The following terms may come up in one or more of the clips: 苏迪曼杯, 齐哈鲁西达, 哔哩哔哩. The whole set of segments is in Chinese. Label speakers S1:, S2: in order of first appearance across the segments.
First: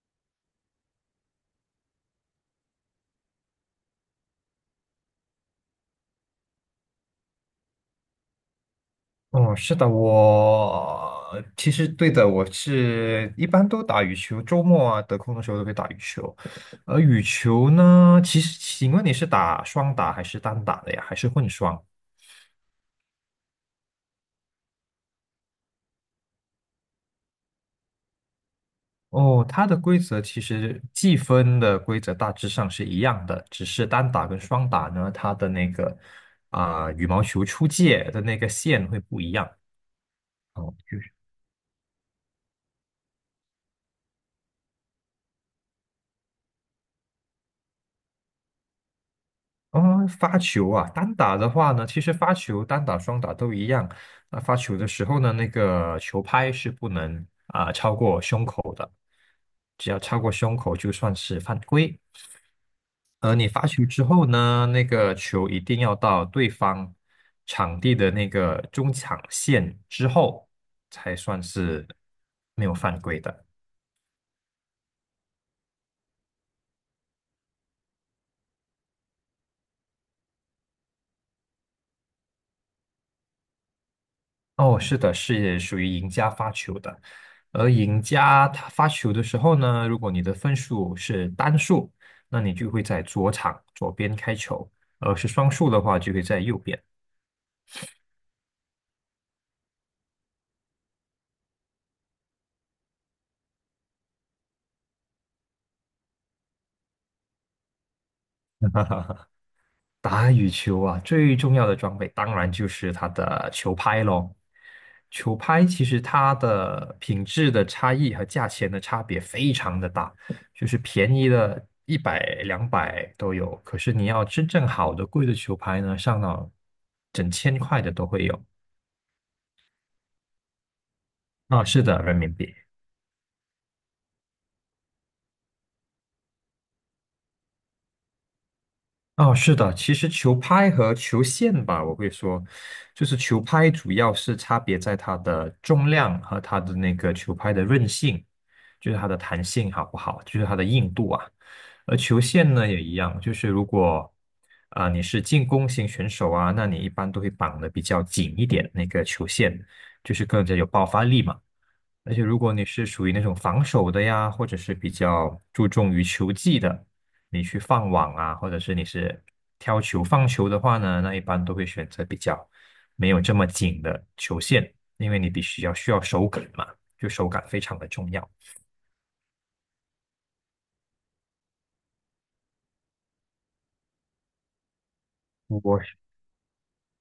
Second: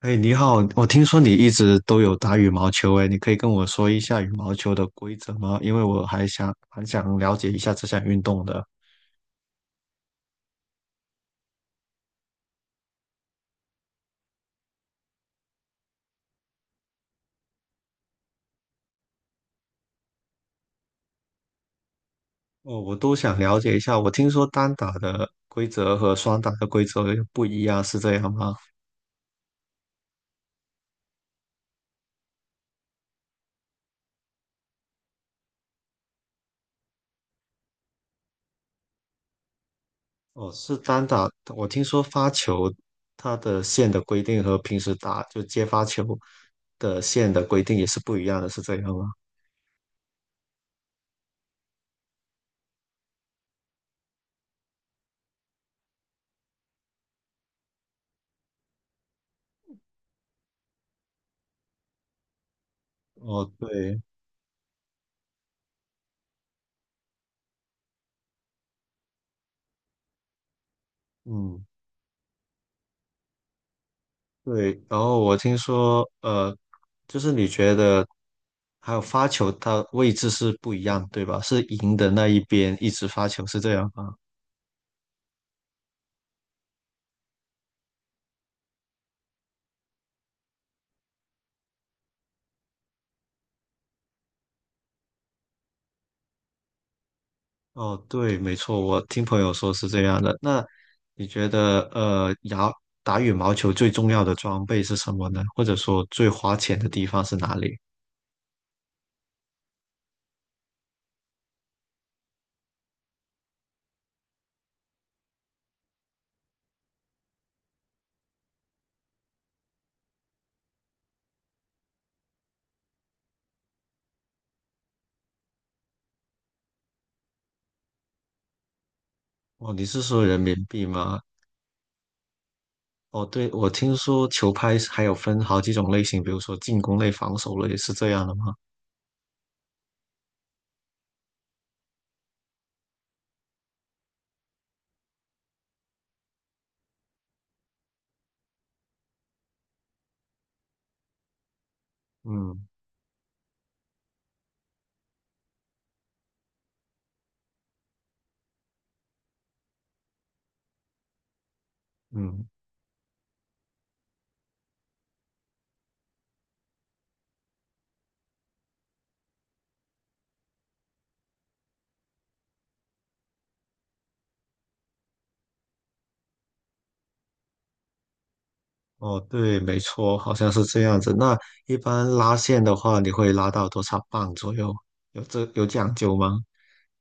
S1: 哎，你好，我听说你一直都有打羽毛球，哎，你可以跟我说一下羽毛球的规则吗？因为我还想蛮想了解一下这项运动的。
S2: 哦，是的，我其实对的，一般都打羽球，周末啊得空的时候都会打羽球。而羽球呢，其实请问你是打双打还是单打的呀？还是混双？
S1: 哦，我都想了解一下。我听说单打的规则和双打的规则又不一样，是这样吗？
S2: 哦，它的规则其实计分的规则大致上是一样的，只是单打跟双打呢，它的那个羽毛球出界的那个线会不一样。
S1: 哦，
S2: 哦。
S1: 是单打。我听说发球它的线的规定和平时打就接发球的线的规定也是不一样的，是这样吗？
S2: 哦，发球啊，单打的话呢，其实发球单打、双打都一样。那发球的时候呢，那个球拍是不能超过胸口的，只要超过胸口就算是犯规。而
S1: 哦，
S2: 你发球
S1: 对，
S2: 之后呢，那个球一定要到对方场地的那个中场线之后，才算
S1: 嗯。
S2: 是没有犯规的。
S1: 对，然后我听说，就是你觉得还有发球，它位置是不一样，对吧？是赢的那一边一直发球，是这样吗？
S2: 哦，是的，是属于赢家发球的。而赢家他发球的时候呢，如果你的分数是单数，那你就会在左场左边开球；而是双数的话，就会在右边。
S1: 哦，对，没错，我听朋友说是这样的。那你觉得，打羽毛球最重要的装备是什么呢？或者说最花钱的地方是哪里？
S2: 打羽球啊，最重要的装备当然就是它的球拍咯。球拍其实它的品质的差异和价钱的差别非常的大，就是便宜的一百两百都有，可是你要真正好的贵的球拍呢，上到整千块的都会有。
S1: 哦，你是说人民币吗？
S2: 啊，是的，人民币。
S1: 哦，对，我听说球拍是还有分好几种类型，比如说进攻类、防守类，是这样的吗？
S2: 哦，是的，其实球拍和球线吧，我会说，就是球拍主要是差别在它的重量和它的那个球拍的韧性，就是它的弹性好不好，就是它的硬度啊。而球线
S1: 嗯
S2: 呢也一样，就是如果你是进攻型选手啊，那你一般都会绑的比较紧一点，那个球线就是更加有爆发力嘛。而且如
S1: 嗯。
S2: 果你是属于那种防守的呀，或者是比较注重于球技的，你去放网啊，或者是你是挑球放球的话呢，那一般都会选择比较没有这么紧的球线，因为你必须要需要手感嘛，就手感非常的重要。
S1: 哦，对，没错，好像是这样子。那一般拉线的话，你会拉到多少磅左右？有这有
S2: 我是
S1: 讲究吗？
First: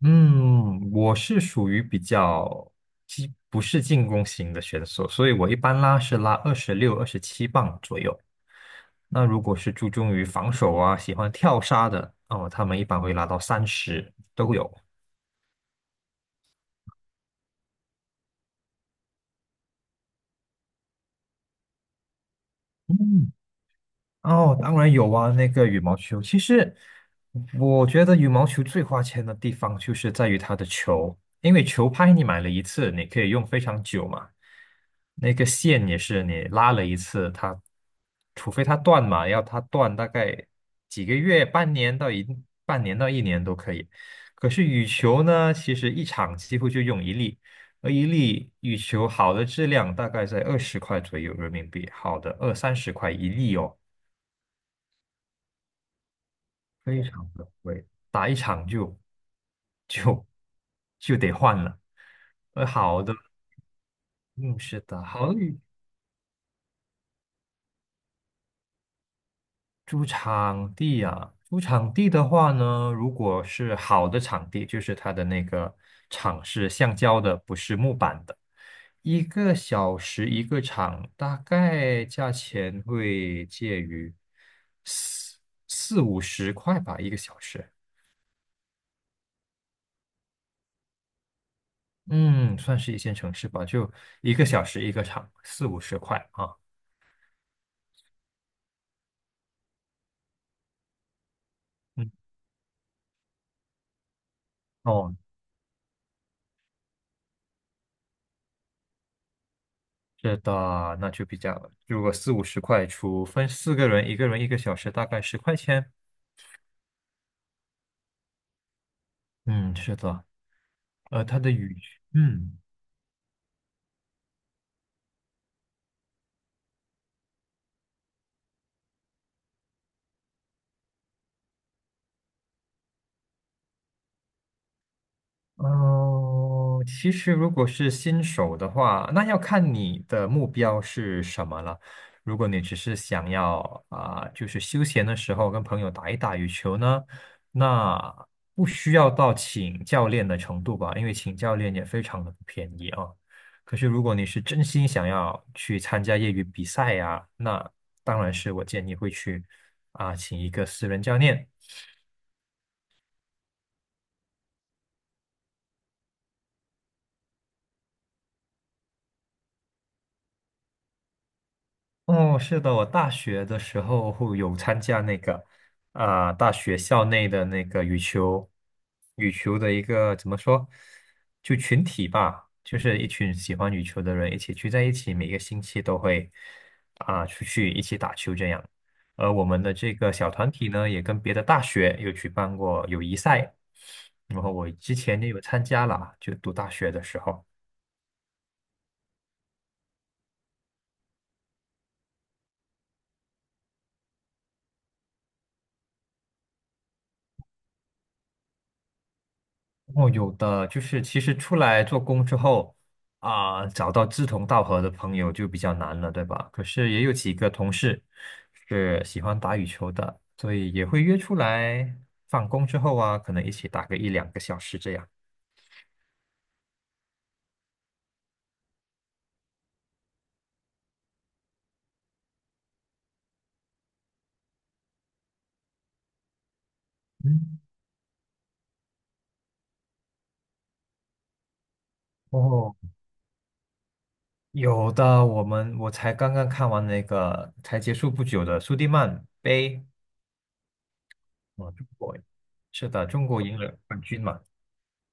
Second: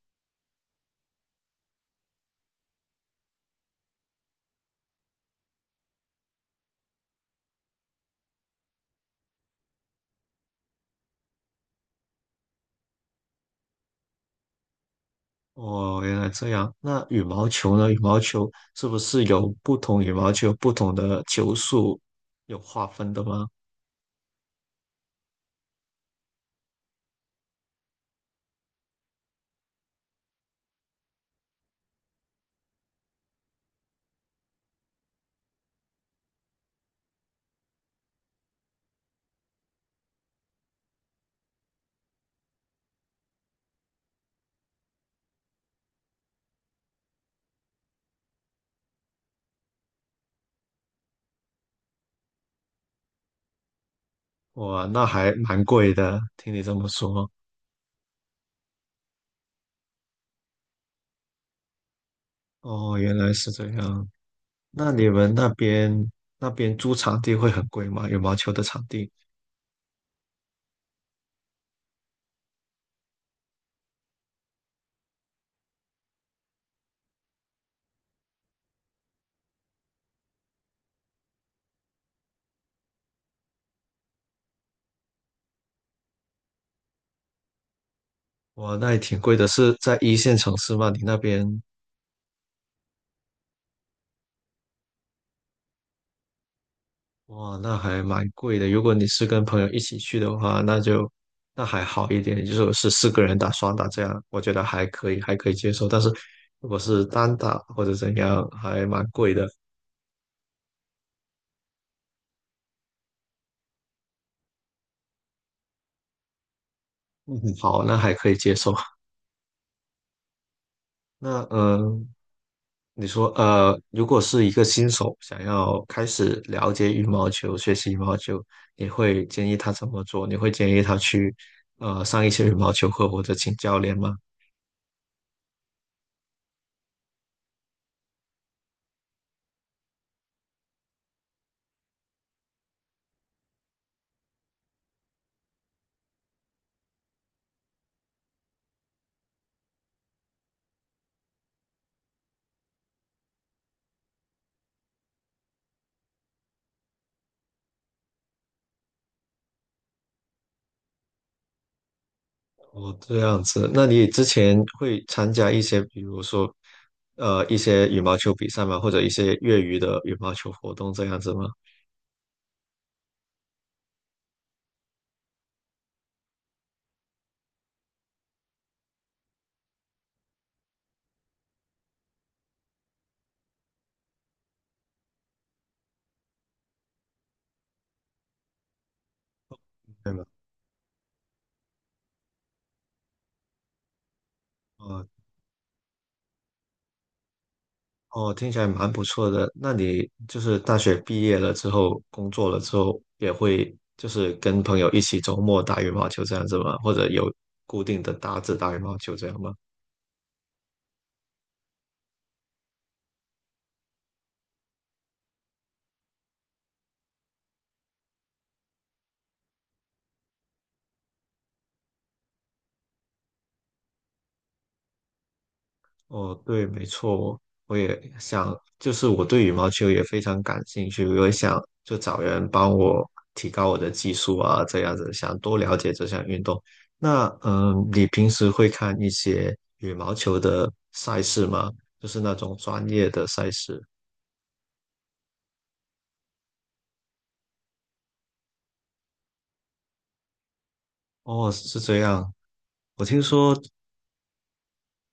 S2: 嗯，我是属于比较既不是进攻型的选手，所以我一般拉是拉26、27磅左右。那如果是注重于防守啊，喜欢跳杀的，哦，他们一般会拉到三十都有。
S1: 哦，原来这样。那羽毛球呢？羽毛球是不是有不同羽毛球不同的球速有划分的
S2: 嗯，
S1: 吗？
S2: 哦，当然有啊，那个羽毛球。其实我觉得羽毛球最花钱的地方就是在于它的球，因为球拍你买了一次，你可以用非常久嘛。那个线也是你拉了一次，它除非它断嘛，要它断大概几个月、半年到一年都可以。可是羽球呢，其实一场几乎就用一粒，而一粒羽球好的质量大概在20块左右人民币，好的二三十块一粒哦。
S1: 哇，那还蛮贵的。听你这么
S2: 非常
S1: 说，
S2: 的贵，打一场就就得换了。
S1: 哦，
S2: 好的，
S1: 原来是这样。
S2: 嗯，是
S1: 那
S2: 的，
S1: 你们
S2: 好的，
S1: 那边租场地会很贵吗？羽毛球的场地？
S2: 租场地啊，租场地的话呢，如果是好的场地，就是它的那个场是橡胶的，不是木板的，一个小时一个场，大概价钱会介于四四五十块吧，一个小时。
S1: 哇，那也挺贵的，是在一线城市吗？你那边
S2: 嗯，算是一线城市吧，就一个小时一个场，四五十块啊。
S1: 哇，那还蛮贵的。如果你是跟朋友一起去的话，那就那还好
S2: 嗯，
S1: 一点，就是我是四个人打双打这样，我觉得还可
S2: 哦，
S1: 以，还可以接受。但是如果是单打或者怎样，还蛮贵的。
S2: 是的，那就比较，如果四五十块除分四个人，一个人一个小时，大概10块钱。
S1: 嗯，好，那还可以接受。
S2: 嗯，是的，它
S1: 那
S2: 的语，嗯。
S1: 你说如果是一个新手想要开始了解羽毛球、学习羽毛球，你会建议他怎么做？你会建议他去上一些羽毛球课或者请教练吗？
S2: 哦，其实如果是新手的话，那要看你的目标是什么了。如果你只是想要就是休闲的时候跟朋友打一打羽球呢，那不需要到请教练的程度吧，因为请教练也非常的不便宜啊。可是如果你是真心想要去参加业余比赛呀、那当然是我建议会去请一个私人教练。
S1: 哦，这样子，那你之前会参加一些，比如说，一些羽毛球比赛吗？或者一些业余的羽毛球活动这样子吗？
S2: 哦，是的，我大学的时候会有参加那个，大学校内的那个羽球，羽球的一个怎么说，就群体吧，就是一群喜欢羽球的人一起聚在一起，每个星期都会出去一起打球这样。而我们的这
S1: 对
S2: 个
S1: 吗？
S2: 小团体呢，也跟别的大学有举办过友谊赛，然后我之
S1: 哦
S2: 前也有参加了，就读大学的时候。
S1: 哦，听起来蛮不错的。那你就是大学毕业了之后，工作了之后，也会就是跟朋友一起周末打羽毛球这样子吗？或者有固定的搭子打羽毛球这样吗？
S2: 哦，有的，就是其实出来做工之后啊，找到志同道合的朋友就比较难了，对吧？可是也有几个同事是喜欢打羽球的，所以也会约出来放工之后啊，可能一起打个一两个小时这样。
S1: 哦，对，没错，我也想，就是我对羽毛球也非常感兴趣，我也想就找人帮我提高我的技术啊，这样子想多了解这项运动。那
S2: 嗯，
S1: 嗯，你平时会看一些羽毛球的赛事吗？就是那种
S2: 哦，
S1: 专业的赛事？
S2: 有的，我才刚刚看完那个才结束不久的苏迪曼杯，
S1: 哦，
S2: 哦，
S1: 是
S2: 中
S1: 这
S2: 国，
S1: 样。
S2: 是
S1: 我
S2: 的，
S1: 听
S2: 中国
S1: 说，
S2: 赢了冠军嘛。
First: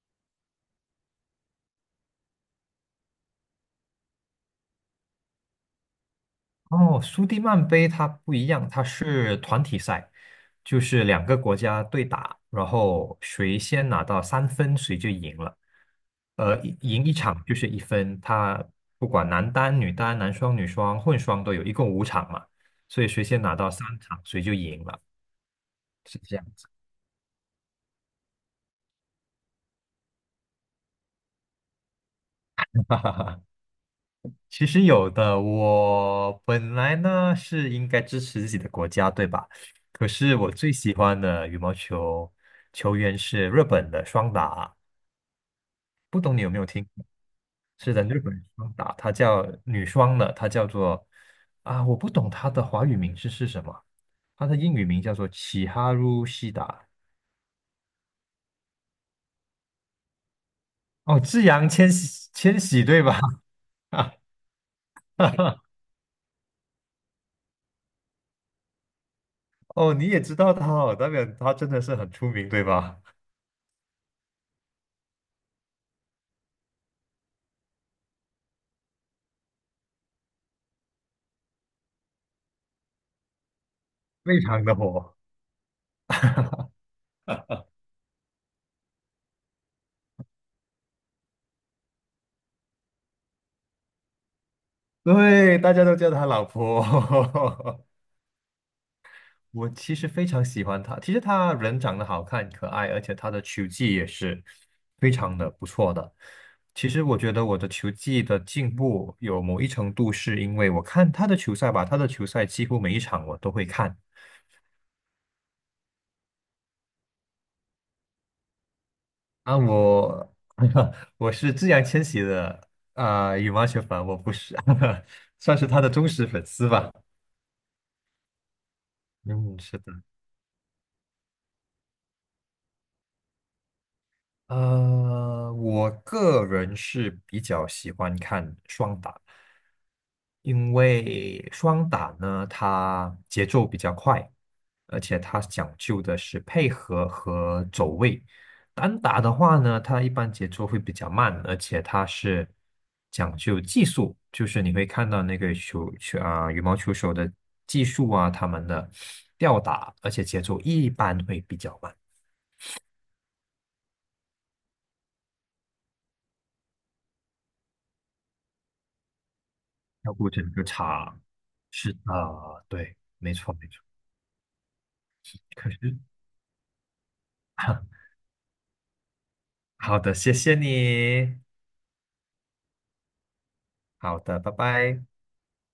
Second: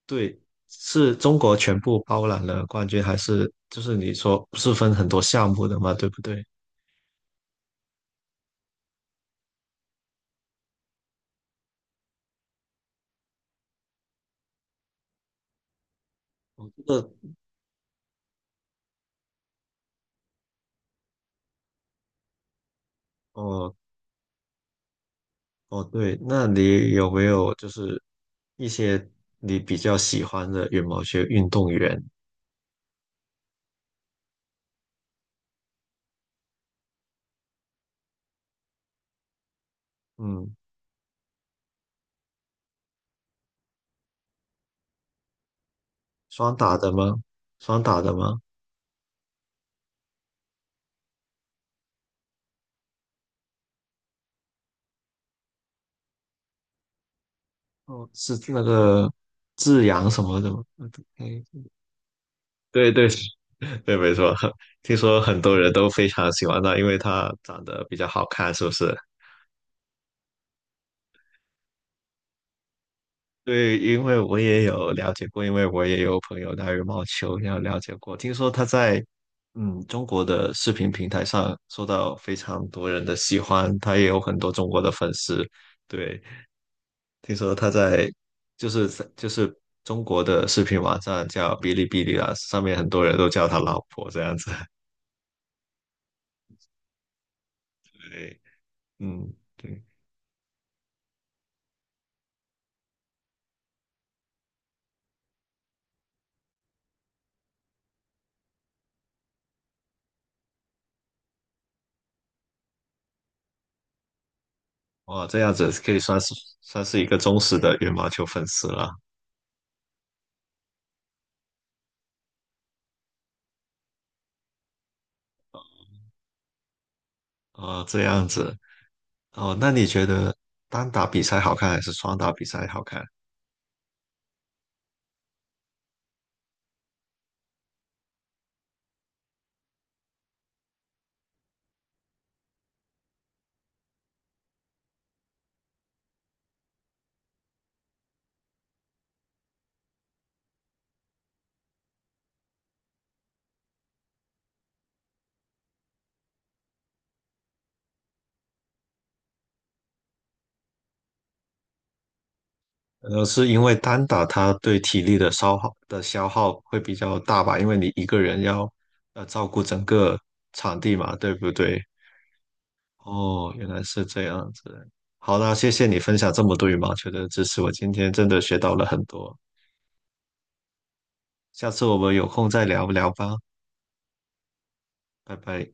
S1: 对，是中国全部包揽了冠军，还是就是你说不是分很多项目的嘛，对不对？
S2: 哦，苏迪曼杯它不一样，它是团体赛，就是两个国家对打，然后谁先拿到3分，谁就赢了。
S1: 我
S2: 一
S1: 这
S2: 赢
S1: 个。
S2: 一场就是1分，它不管男单、女单、男双、女双、混双都有，一共5场嘛，所以谁先拿到
S1: 哦，
S2: 3场，谁就赢了，
S1: 哦，对，
S2: 是这样
S1: 那
S2: 子。
S1: 你有没有就是一些你比较喜欢的羽毛球运动员？
S2: 其实有的，我本来呢是应该支持自己的国家，对吧？可是我
S1: 嗯，
S2: 最喜欢的羽毛球球员是日本的双打。不懂你有
S1: 双
S2: 没有
S1: 打
S2: 听？
S1: 的吗？双
S2: 是
S1: 打
S2: 的，
S1: 的
S2: 日
S1: 吗？
S2: 本双打，它叫女双的，它叫做啊，我不懂它的华语名字是什么，它的英语名叫做齐哈鲁西达。
S1: 哦，是那个志扬什么的吗？嗯
S2: 哦，志扬千玺，千玺
S1: 对
S2: 对
S1: 对对，
S2: 吧？
S1: 对没错。听说很多人都非常喜欢他，因为他长得比较好看，是不是？
S2: 哦，你也知道他哦，代表他真的是很出名对吧？
S1: 对，因为我也有了解过，因为我也有朋友打羽毛球，也有了解过。听说他在嗯中国的视频平台上受到非常多人的喜欢，他也有很
S2: 非
S1: 多
S2: 常
S1: 中
S2: 的
S1: 国的粉
S2: 火，
S1: 丝。对，听说他在就是就是中国的视频网站叫哔哩哔哩啊，上面很多人都叫他老婆这样子。
S2: 对，大家都叫他老婆。
S1: 对，嗯，
S2: 我
S1: 对，
S2: 其实非常喜欢他，其实他人长得好看、可爱，而且他的球技也是非常的不错的。其实我觉得我的球技的进步有某一程度是因为我看他的球赛吧，他的球赛几乎每一场我都会看。
S1: 哇，这样子可以算是算是一个忠实的羽毛球粉丝了
S2: 啊，我 我是自然千玺的羽毛球粉，我不是，算是他的忠实粉丝吧。
S1: 啊，这样子。哦，
S2: 嗯，
S1: 那
S2: 是
S1: 你
S2: 的。
S1: 觉得单打比赛好看还是双打比赛好看？
S2: 我个人是比较喜欢看双打，因为双打呢，它节奏比较快，而且它讲究的是配合和走位。单打的话呢，它一般节奏会比较慢，而且它是讲究技术，就是你会看到那个球球啊，羽毛球手的技术啊，他们的吊打，而且节奏一般会比较慢，
S1: 呃，是因为单打它对体力的消耗会比较大吧？因为你一个人要照顾整
S2: 要
S1: 个
S2: 顾整个
S1: 场地嘛，
S2: 场。
S1: 对不对？
S2: 是的，对，没错
S1: 哦，
S2: 没
S1: 原来
S2: 错。
S1: 是这样子。好啦，谢
S2: 可
S1: 谢
S2: 是，
S1: 你分享这么多羽毛球的知识，我今 天真的学到了很多。
S2: 好的，谢谢你。
S1: 下次我们有空再聊聊吧，
S2: 好的，拜拜。
S1: 拜拜。